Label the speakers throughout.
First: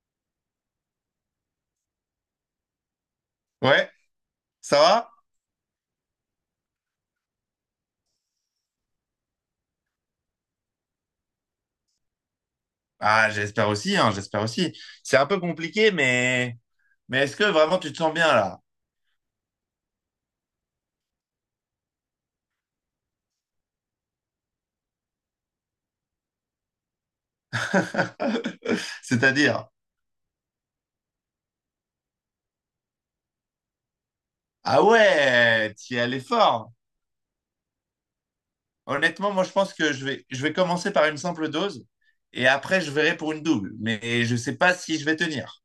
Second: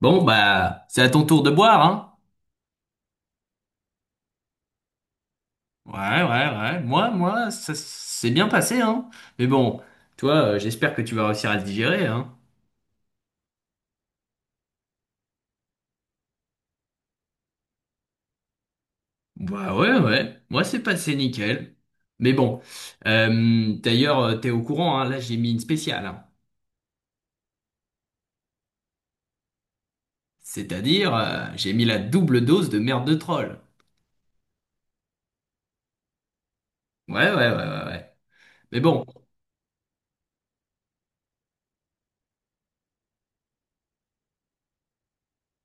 Speaker 1: Bon, bah, c'est à ton tour de boire, hein?
Speaker 2: Ouais, ça va?
Speaker 1: Ouais, ouais, ouais. Moi, ça s'est bien passé, hein? Mais bon, toi, j'espère que tu vas réussir à le digérer, hein?
Speaker 2: Ah, j'espère aussi, hein, j'espère aussi. C'est un peu compliqué, mais est-ce que vraiment tu te sens bien là?
Speaker 1: Bah ouais, ouais. Moi, c'est passé nickel. Mais bon, d'ailleurs, t'es au courant, hein? Là, j'ai mis une spéciale, hein.
Speaker 2: C'est-à-dire,
Speaker 1: C'est-à-dire, j'ai mis la double dose de merde de troll.
Speaker 2: ah ouais, tu es allé fort.
Speaker 1: Ouais, ouais, ouais, ouais, ouais. Mais bon,
Speaker 2: Honnêtement, moi je pense que je vais, commencer par une simple dose et après je verrai pour une double. Mais je sais pas si je vais tenir.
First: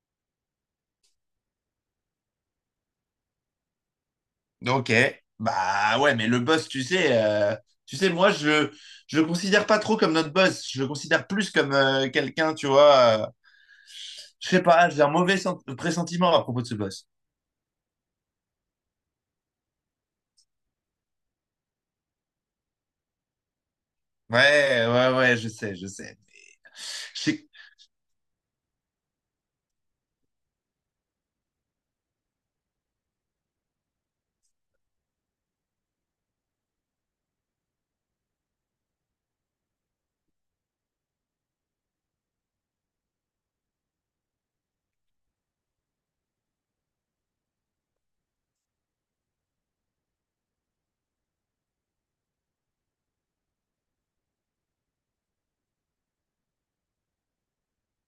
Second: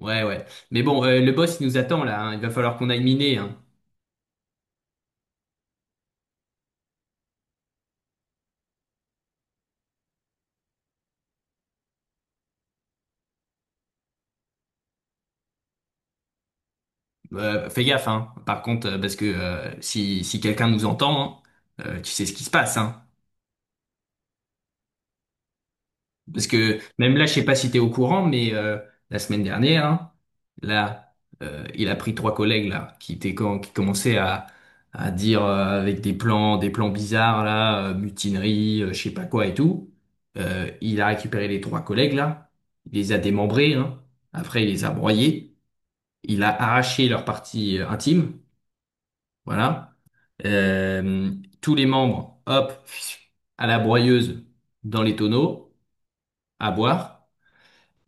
Speaker 1: ouais, ouais. Mais bon, le boss, il nous attend, là, hein. Il va falloir qu'on aille miner, hein.
Speaker 2: Ok, bah ouais, mais le boss, tu sais, je le considère pas trop comme notre boss. Je le considère plus comme quelqu'un, tu vois. Je sais pas, j'ai un pressentiment à propos de ce boss.
Speaker 1: Fais gaffe, hein. Par contre, parce que si quelqu'un nous entend, hein, tu sais ce qui se passe, hein.
Speaker 2: Ouais, ouais, ouais, je sais, je sais.
Speaker 1: Parce que même
Speaker 2: Je
Speaker 1: là, je sais
Speaker 2: sais-
Speaker 1: pas si t'es au courant, mais la semaine dernière, hein, là, il a pris trois collègues là qui étaient qui commençaient à dire avec des plans bizarres là, mutinerie, je sais pas quoi et tout. Il a récupéré les trois collègues là, il les a démembrés, hein. Après, il les a broyés, il a arraché leur partie intime, voilà. Euh, Tous les membres, hop, à la broyeuse, dans les tonneaux, à boire.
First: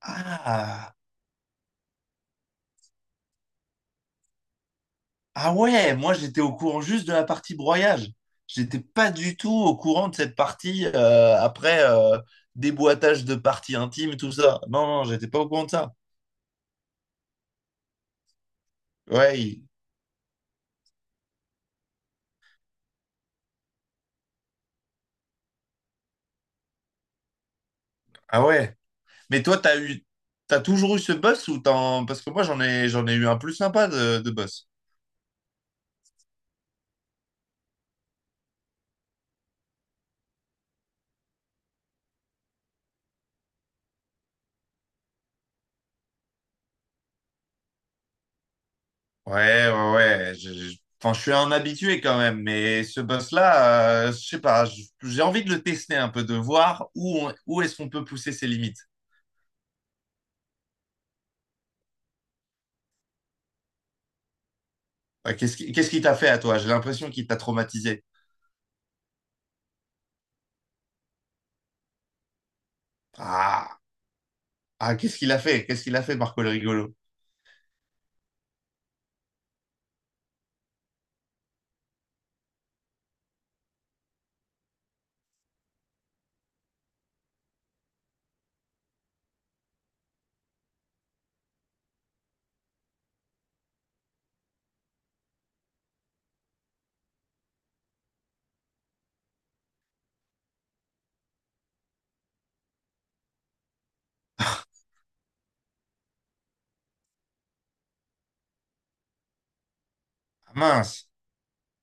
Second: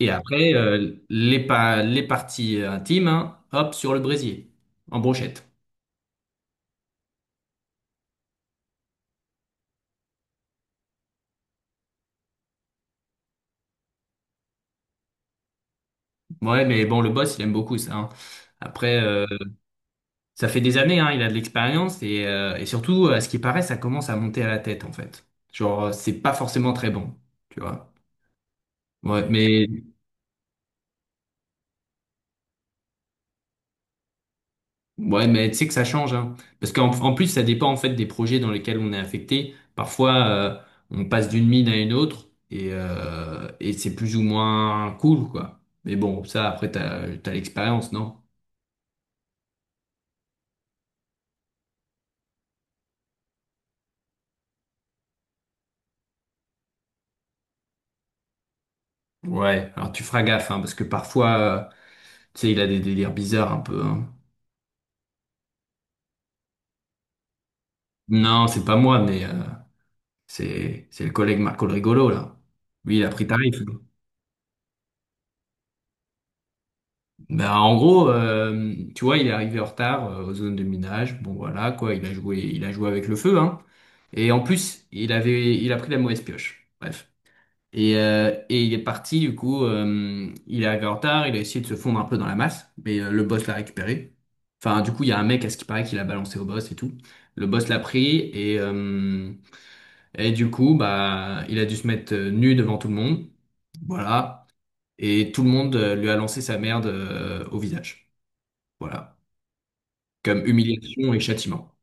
Speaker 1: Et après,
Speaker 2: Ah,
Speaker 1: les, les parties intimes, hein, hop, sur le brésier, en brochette.
Speaker 2: ah ouais, moi j'étais au courant juste de la partie broyage. J'étais pas du tout au courant de cette partie après déboîtage de parties intimes, tout ça. Non, non, j'étais pas au courant de ça.
Speaker 1: Ouais, mais bon, le boss, il aime beaucoup ça, hein. Après,
Speaker 2: Ouais, il-
Speaker 1: ça fait des années, hein, il a de l'expérience. Et surtout, à ce qui paraît, ça commence à monter à la tête, en fait. Genre, c'est pas forcément très bon, tu vois.
Speaker 2: ah ouais.
Speaker 1: Ouais,
Speaker 2: Mais toi,
Speaker 1: mais
Speaker 2: t'as toujours eu ce boss ou t'en... Parce que j'en ai eu un plus sympa de boss.
Speaker 1: ouais, mais tu sais que ça change, hein. Parce qu'en en plus, ça dépend en fait des projets dans lesquels on est affecté. Parfois, on passe d'une mine à une autre et c'est plus ou moins cool, quoi. Mais bon, ça, après, t'as, t'as l'expérience, non?
Speaker 2: Ouais, ouais, ouais. Enfin, je suis un habitué quand même, mais ce boss-là, je sais pas, je- j'ai envie de le tester un peu, de voir où est-ce qu'on peut pousser ses limites.
Speaker 1: Ouais, alors tu feras gaffe, hein, parce que parfois, tu sais, il a des délires bizarres un peu, hein.
Speaker 2: Qu'est-ce qu'il t'a fait à toi? J'ai l'impression qu'il t'a traumatisé.
Speaker 1: Non, c'est pas moi, mais c'est le collègue Marco le Rigolo, là. Lui, il a pris tarif.
Speaker 2: Ah, ah, qu'est-ce qu'il a fait? Qu'est-ce qu'il a fait, Marco le rigolo?
Speaker 1: Bah, en gros, tu vois, il est arrivé en retard aux zones de minage. Bon, voilà, quoi, il a joué avec le feu, hein. Et en plus, il avait, il a pris la mauvaise pioche. Bref. Et il est parti, du coup, il est arrivé en retard, il a essayé de se fondre un peu dans la masse, mais le boss l'a récupéré. Enfin, du coup, il y a un mec, à ce qui paraît, qui l'a balancé au boss et tout. Le boss l'a pris et, euh, et du coup, bah, il a dû se mettre nu devant tout le monde. Voilà. Et tout le monde lui a lancé sa merde au visage. Voilà comme
Speaker 2: Ah, mince.
Speaker 1: humiliation et châtiment.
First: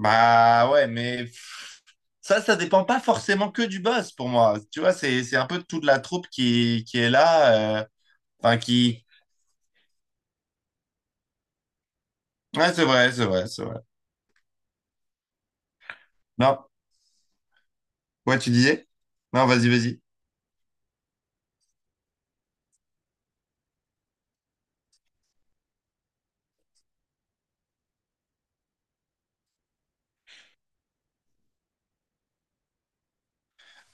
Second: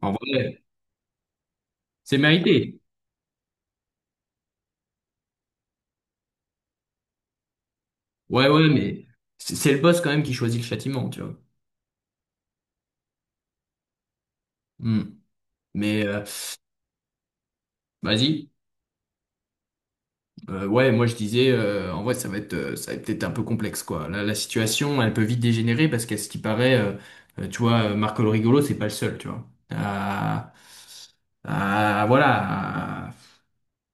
Speaker 1: En vrai,
Speaker 2: ouais, mais pff,
Speaker 1: c'est
Speaker 2: ça
Speaker 1: mérité.
Speaker 2: dépend pas forcément que du boss pour moi. Tu vois, c'est un peu toute la troupe qui est là,
Speaker 1: Ouais,
Speaker 2: enfin
Speaker 1: ouais,
Speaker 2: qui.
Speaker 1: mais c'est le boss quand même qui choisit le châtiment, tu vois.
Speaker 2: Ouais, c'est vrai, c'est vrai, c'est vrai.
Speaker 1: Hmm. Mais
Speaker 2: Non, ouais,
Speaker 1: vas-y.
Speaker 2: tu disais? Non, vas-y, vas-y.
Speaker 1: Ouais, moi je disais, en vrai, ça va être peut-être un peu complexe, quoi. La situation, elle peut vite dégénérer parce qu'à ce qui paraît, tu vois, Marco le rigolo, c'est pas le seul, tu vois. Ah, ah, voilà. Ah,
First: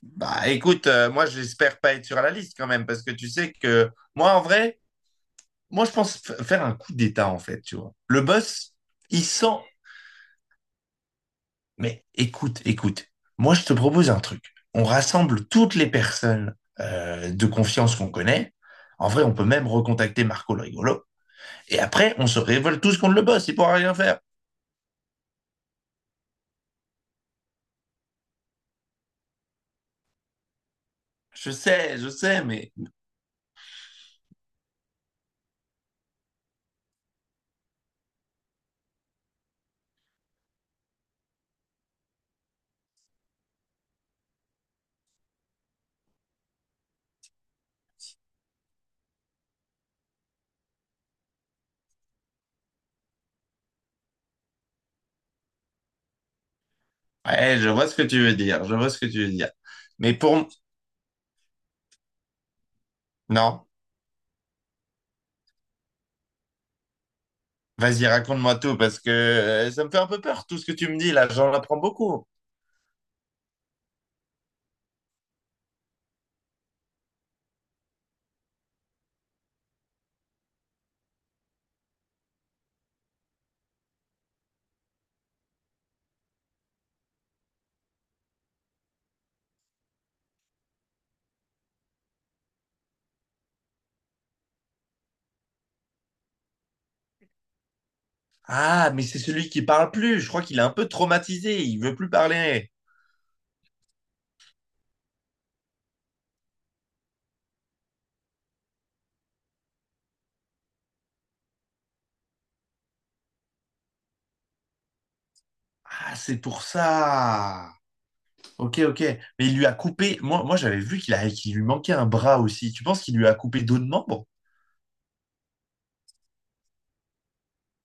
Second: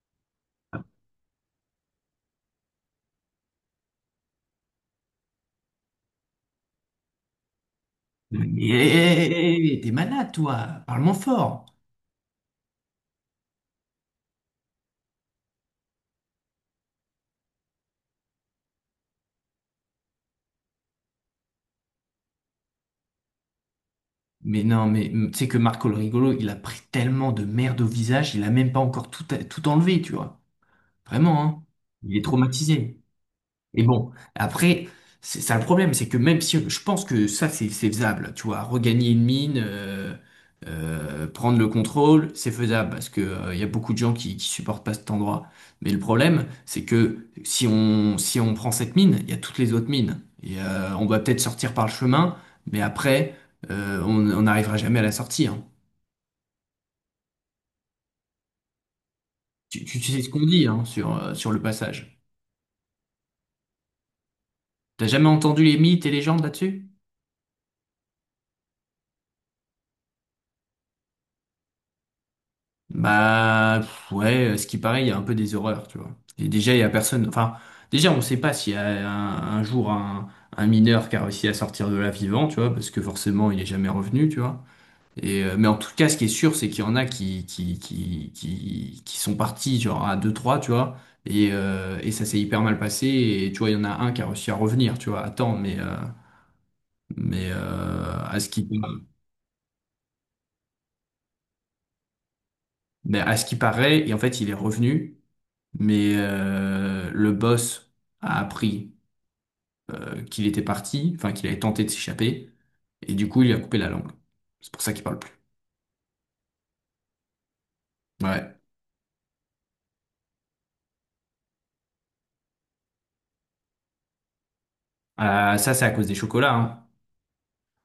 Speaker 2: Bah écoute, moi j'espère pas être sur la liste quand même, parce que tu sais que moi en vrai, moi je faire un coup d'État en fait, tu vois. Le
Speaker 1: mais
Speaker 2: boss, il
Speaker 1: hé,
Speaker 2: sent...
Speaker 1: hé, hé, hé, t'es malade, toi. Parle-moi fort.
Speaker 2: Mais écoute, écoute, moi je te propose un truc. On rassemble toutes les personnes de confiance qu'on connaît. En vrai, on peut même recontacter Marco le rigolo. Et après, on se révolte tous contre le boss, il pourra rien faire.
Speaker 1: Mais non, mais tu sais que Marco le rigolo, il a pris tellement de merde au visage, il a même pas encore tout, tout enlevé, tu vois. Vraiment, hein.
Speaker 2: Je
Speaker 1: Il est
Speaker 2: sais, mais...
Speaker 1: traumatisé. Et bon, après, c'est un problème, c'est que même si je pense que ça, c'est faisable, tu vois, regagner une mine, prendre le contrôle, c'est faisable parce que il y a beaucoup de gens qui supportent pas cet endroit. Mais le problème, c'est que si on prend cette mine, il y a toutes les autres mines et on va peut-être sortir par le chemin, mais après, on n'arrivera jamais à la sortie, hein.
Speaker 2: Ouais, je vois ce que tu veux dire, je vois ce que tu veux dire.
Speaker 1: Tu
Speaker 2: Mais
Speaker 1: sais ce qu'on
Speaker 2: pour...
Speaker 1: dit hein, sur sur le passage.
Speaker 2: Non.
Speaker 1: T'as jamais entendu les mythes et légendes là-dessus?
Speaker 2: Vas-y, raconte-moi tout, parce que ça me fait un peu peur, tout ce que tu me dis là, j'en apprends beaucoup.
Speaker 1: Bah pff, ouais, ce qui paraît, il y a un peu des horreurs, tu vois. Et déjà, il y a personne. Enfin, déjà, on ne sait pas s'il y a un jour un mineur qui a réussi à sortir de là vivant, tu vois, parce que forcément, il n'est jamais revenu, tu vois. Et mais en tout cas, ce qui est sûr, c'est qu'il y en a qui sont partis genre à deux trois tu vois. Et ça s'est hyper mal passé. Et tu vois, il y en a un qui a réussi à revenir, tu vois. Attends, mais à ce qui
Speaker 2: Ah, mais c'est celui qui parle plus, je crois qu'il est un peu traumatisé, il veut plus parler.
Speaker 1: mais à ce qui paraît, et en fait, il est revenu. Mais le boss a appris qu'il était parti, enfin qu'il avait tenté de s'échapper, et du coup il lui a coupé la langue. C'est pour ça qu'il parle plus.
Speaker 2: Ah, c'est pour ça.
Speaker 1: Ouais.
Speaker 2: Ok, ok. Mais il lui a coupé, moi, moi j'avais vu qu'il a... qu'il lui manquait un bras aussi. Tu penses qu'il lui a coupé d'autres membres?
Speaker 1: Ça c'est à cause des chocolats, hein.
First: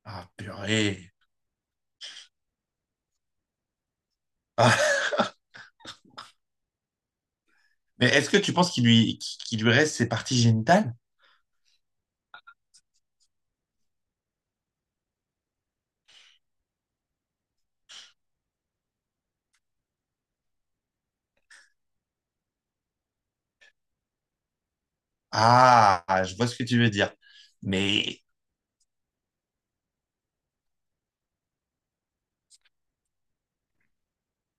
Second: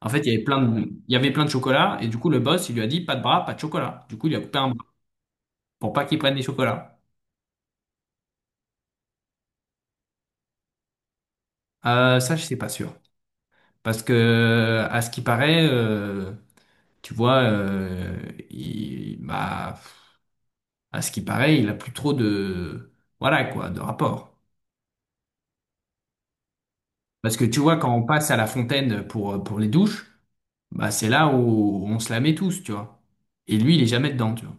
Speaker 1: En fait,
Speaker 2: Ah,
Speaker 1: il
Speaker 2: purée.
Speaker 1: y avait plein de chocolats, et du coup le boss il lui a dit pas de bras, pas de chocolat. Du coup il lui a coupé un bras
Speaker 2: Ah,
Speaker 1: pour pas qu'il prenne les chocolats.
Speaker 2: mais est-ce que tu penses qu'il lui reste ses parties génitales?
Speaker 1: Ça je sais pas sûr, parce que à ce qui paraît, tu vois, il, bah, à ce qui paraît, il a plus trop de, voilà quoi, de rapport.
Speaker 2: Ah, je vois ce que tu veux dire.
Speaker 1: Parce que tu vois, quand on
Speaker 2: Mais
Speaker 1: passe à la fontaine pour les douches, bah c'est là où on se la met tous, tu vois. Et lui, il est jamais dedans, tu vois.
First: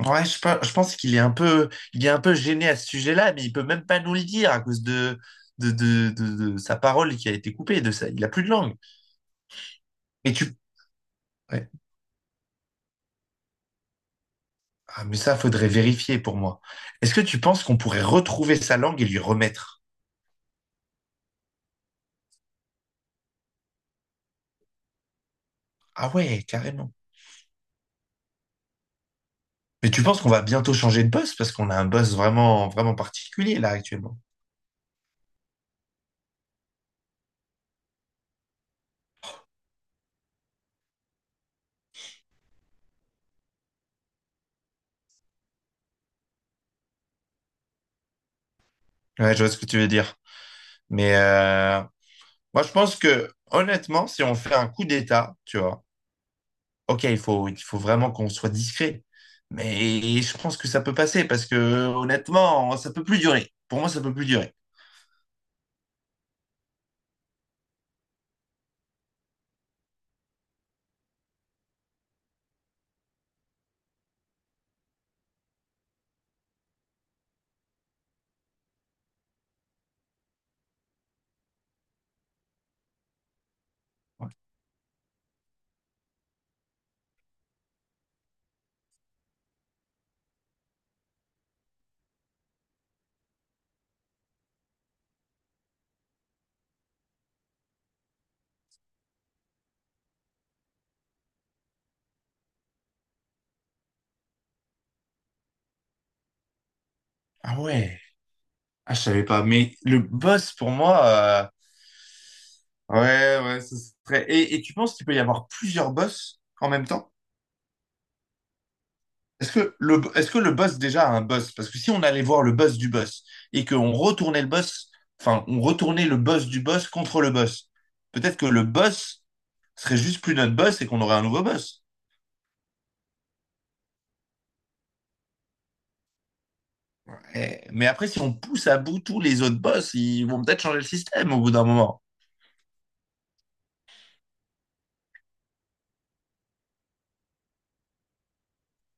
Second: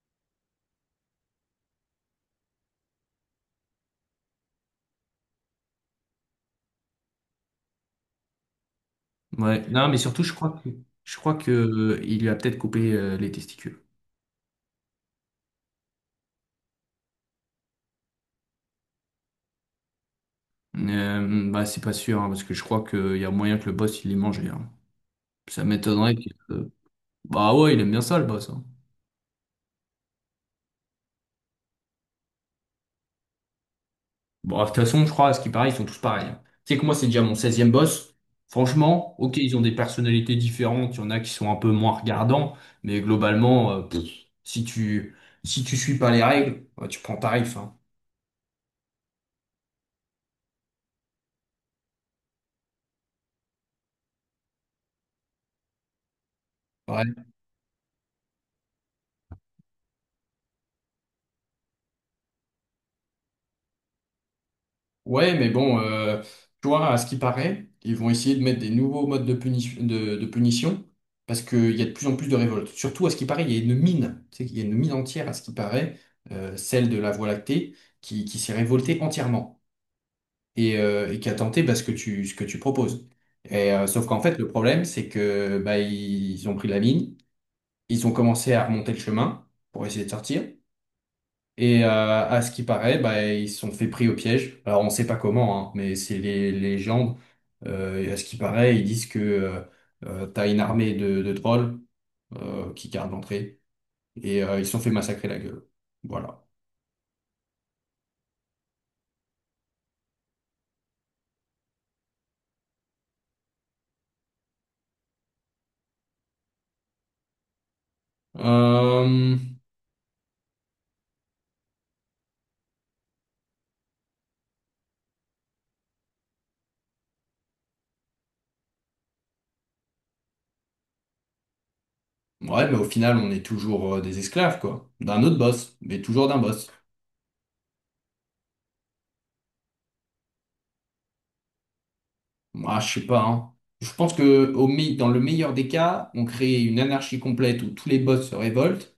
Speaker 2: ouais, je pense qu'il est un peu, il est un peu gêné à ce sujet-là, mais il peut même pas nous le dire à cause de sa parole qui a été coupée, de ça. Il a plus de langue.
Speaker 1: Ouais. Non, mais surtout, je
Speaker 2: Mais tu,
Speaker 1: crois que je crois que
Speaker 2: ouais.
Speaker 1: il lui a peut-être coupé les testicules.
Speaker 2: Ah, mais ça, faudrait vérifier pour moi. Est-ce que tu penses qu'on pourrait retrouver sa langue et lui remettre?
Speaker 1: Bah c'est pas sûr, hein, parce que je crois qu'il y a moyen que le boss il les mangeait, hein. Ça m'étonnerait
Speaker 2: Ah
Speaker 1: qu'il.
Speaker 2: ouais, carrément.
Speaker 1: Bah ouais, il aime bien ça le boss, hein.
Speaker 2: Mais tu penses qu'on va bientôt changer de boss parce qu'on a un boss vraiment, vraiment particulier là actuellement.
Speaker 1: Bon, de toute façon, je crois, à ce qui paraît, ils sont tous pareils, hein. Tu sais que moi, c'est déjà mon seizième boss. Franchement, ok, ils ont des personnalités différentes. Il y en a qui sont un peu moins regardants. Mais globalement, pff, si tu, si tu suis pas les règles, bah, tu prends tarif. Hein.
Speaker 2: Ouais, je vois ce que tu veux dire. Mais moi, je pense que honnêtement, si on fait un coup d'État, tu vois. Ok,
Speaker 1: Ouais.
Speaker 2: il faut vraiment qu'on soit discret. Mais je pense que ça peut passer parce que honnêtement, ça peut plus durer. Pour moi, ça peut plus durer.
Speaker 1: Ouais, mais bon, tu vois, à ce qui paraît, ils vont essayer de mettre des nouveaux modes de punition parce qu'il y a de plus en plus de révoltes. Surtout, à ce qui paraît, il y a une mine. Tu sais il y a une mine entière, à ce qui paraît, celle de la Voie lactée, qui s'est révoltée entièrement. Et, et qui a tenté bah, ce que tu proposes. Et, sauf qu'en
Speaker 2: Ouais.
Speaker 1: fait, le problème, c'est que bah, ils ont pris la ligne, ils ont commencé à remonter le chemin pour essayer de sortir. Et à ce qui paraît, bah, ils se sont fait pris au piège. Alors, on sait pas comment, hein, mais c'est les légendes. Et à ce qui paraît, ils disent que t'as une armée de trolls qui gardent l'entrée. Et ils se sont fait massacrer la gueule. Voilà.
Speaker 2: Ah ouais. Ah, je savais pas. Mais le boss, pour moi, ouais, ouais, ça serait. Et tu penses qu'il peut y avoir plusieurs boss en même temps?
Speaker 1: Euh,
Speaker 2: Est-ce que le boss déjà a un boss? Parce que si on allait voir le boss du boss et qu'on retournait le boss, enfin, on retournait le boss du boss contre le boss, peut-être que le boss serait juste plus notre boss et qu'on aurait un nouveau boss.
Speaker 1: ouais, mais au final, on est toujours des esclaves, quoi. D'un autre boss, mais toujours d'un boss.
Speaker 2: Eh, mais après, si on pousse à bout tous les autres boss, ils vont peut-être changer le système au bout d'un moment.
Speaker 1: Moi, je sais pas, hein. Je pense que dans le meilleur des cas, on crée une anarchie complète où tous les boss se révoltent,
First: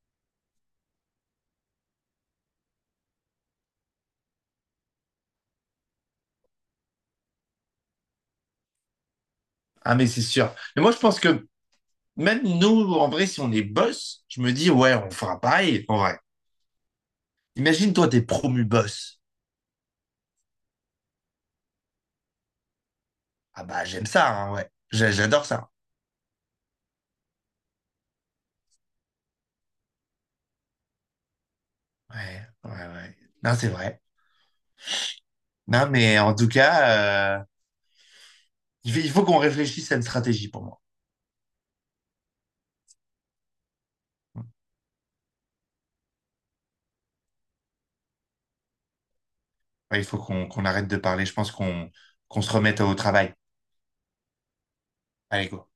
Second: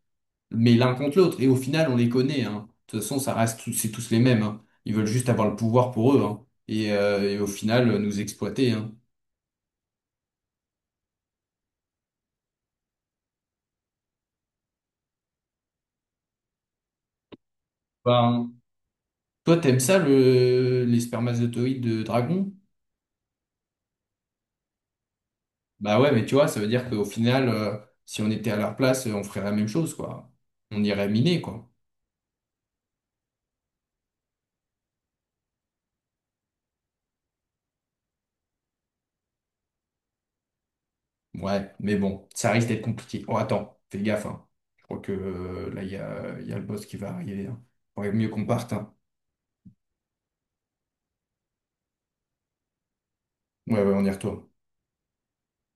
Speaker 1: mais l'un contre l'autre. Et au final, on les connaît, hein. De toute façon, ça reste c'est tous les mêmes, hein. Ils veulent juste avoir le pouvoir pour eux, hein. Et au final, nous exploiter, hein.
Speaker 2: Ah, mais c'est sûr. Mais moi, je pense que même nous, en vrai, si on est boss, je me dis, ouais, on fera pareil, en vrai. Imagine, toi, t'es
Speaker 1: Ben,
Speaker 2: promu boss.
Speaker 1: toi, t'aimes ça, le, les spermatozoïdes de dragon?
Speaker 2: Ah bah, j'aime ça, hein, ouais. J'adore ça.
Speaker 1: Bah ouais, mais tu vois, ça veut dire qu'au final, si on était à leur place, on ferait la même chose, quoi. On irait miner, quoi.
Speaker 2: Ouais, ouais, ouais. Non, c'est vrai. Non, mais en tout cas, il faut qu'on réfléchisse à une stratégie pour moi.
Speaker 1: Ouais, mais bon, ça risque d'être compliqué. Oh, attends, fais gaffe, hein. Je crois que là, il y a le boss qui va arriver, hein. Faudrait mieux qu'on parte, hein.
Speaker 2: Ouais, il faut qu'on arrête de parler. Je pense qu'on se remette au travail.
Speaker 1: Ouais, ouais, on y retourne.
Speaker 2: Allez, go.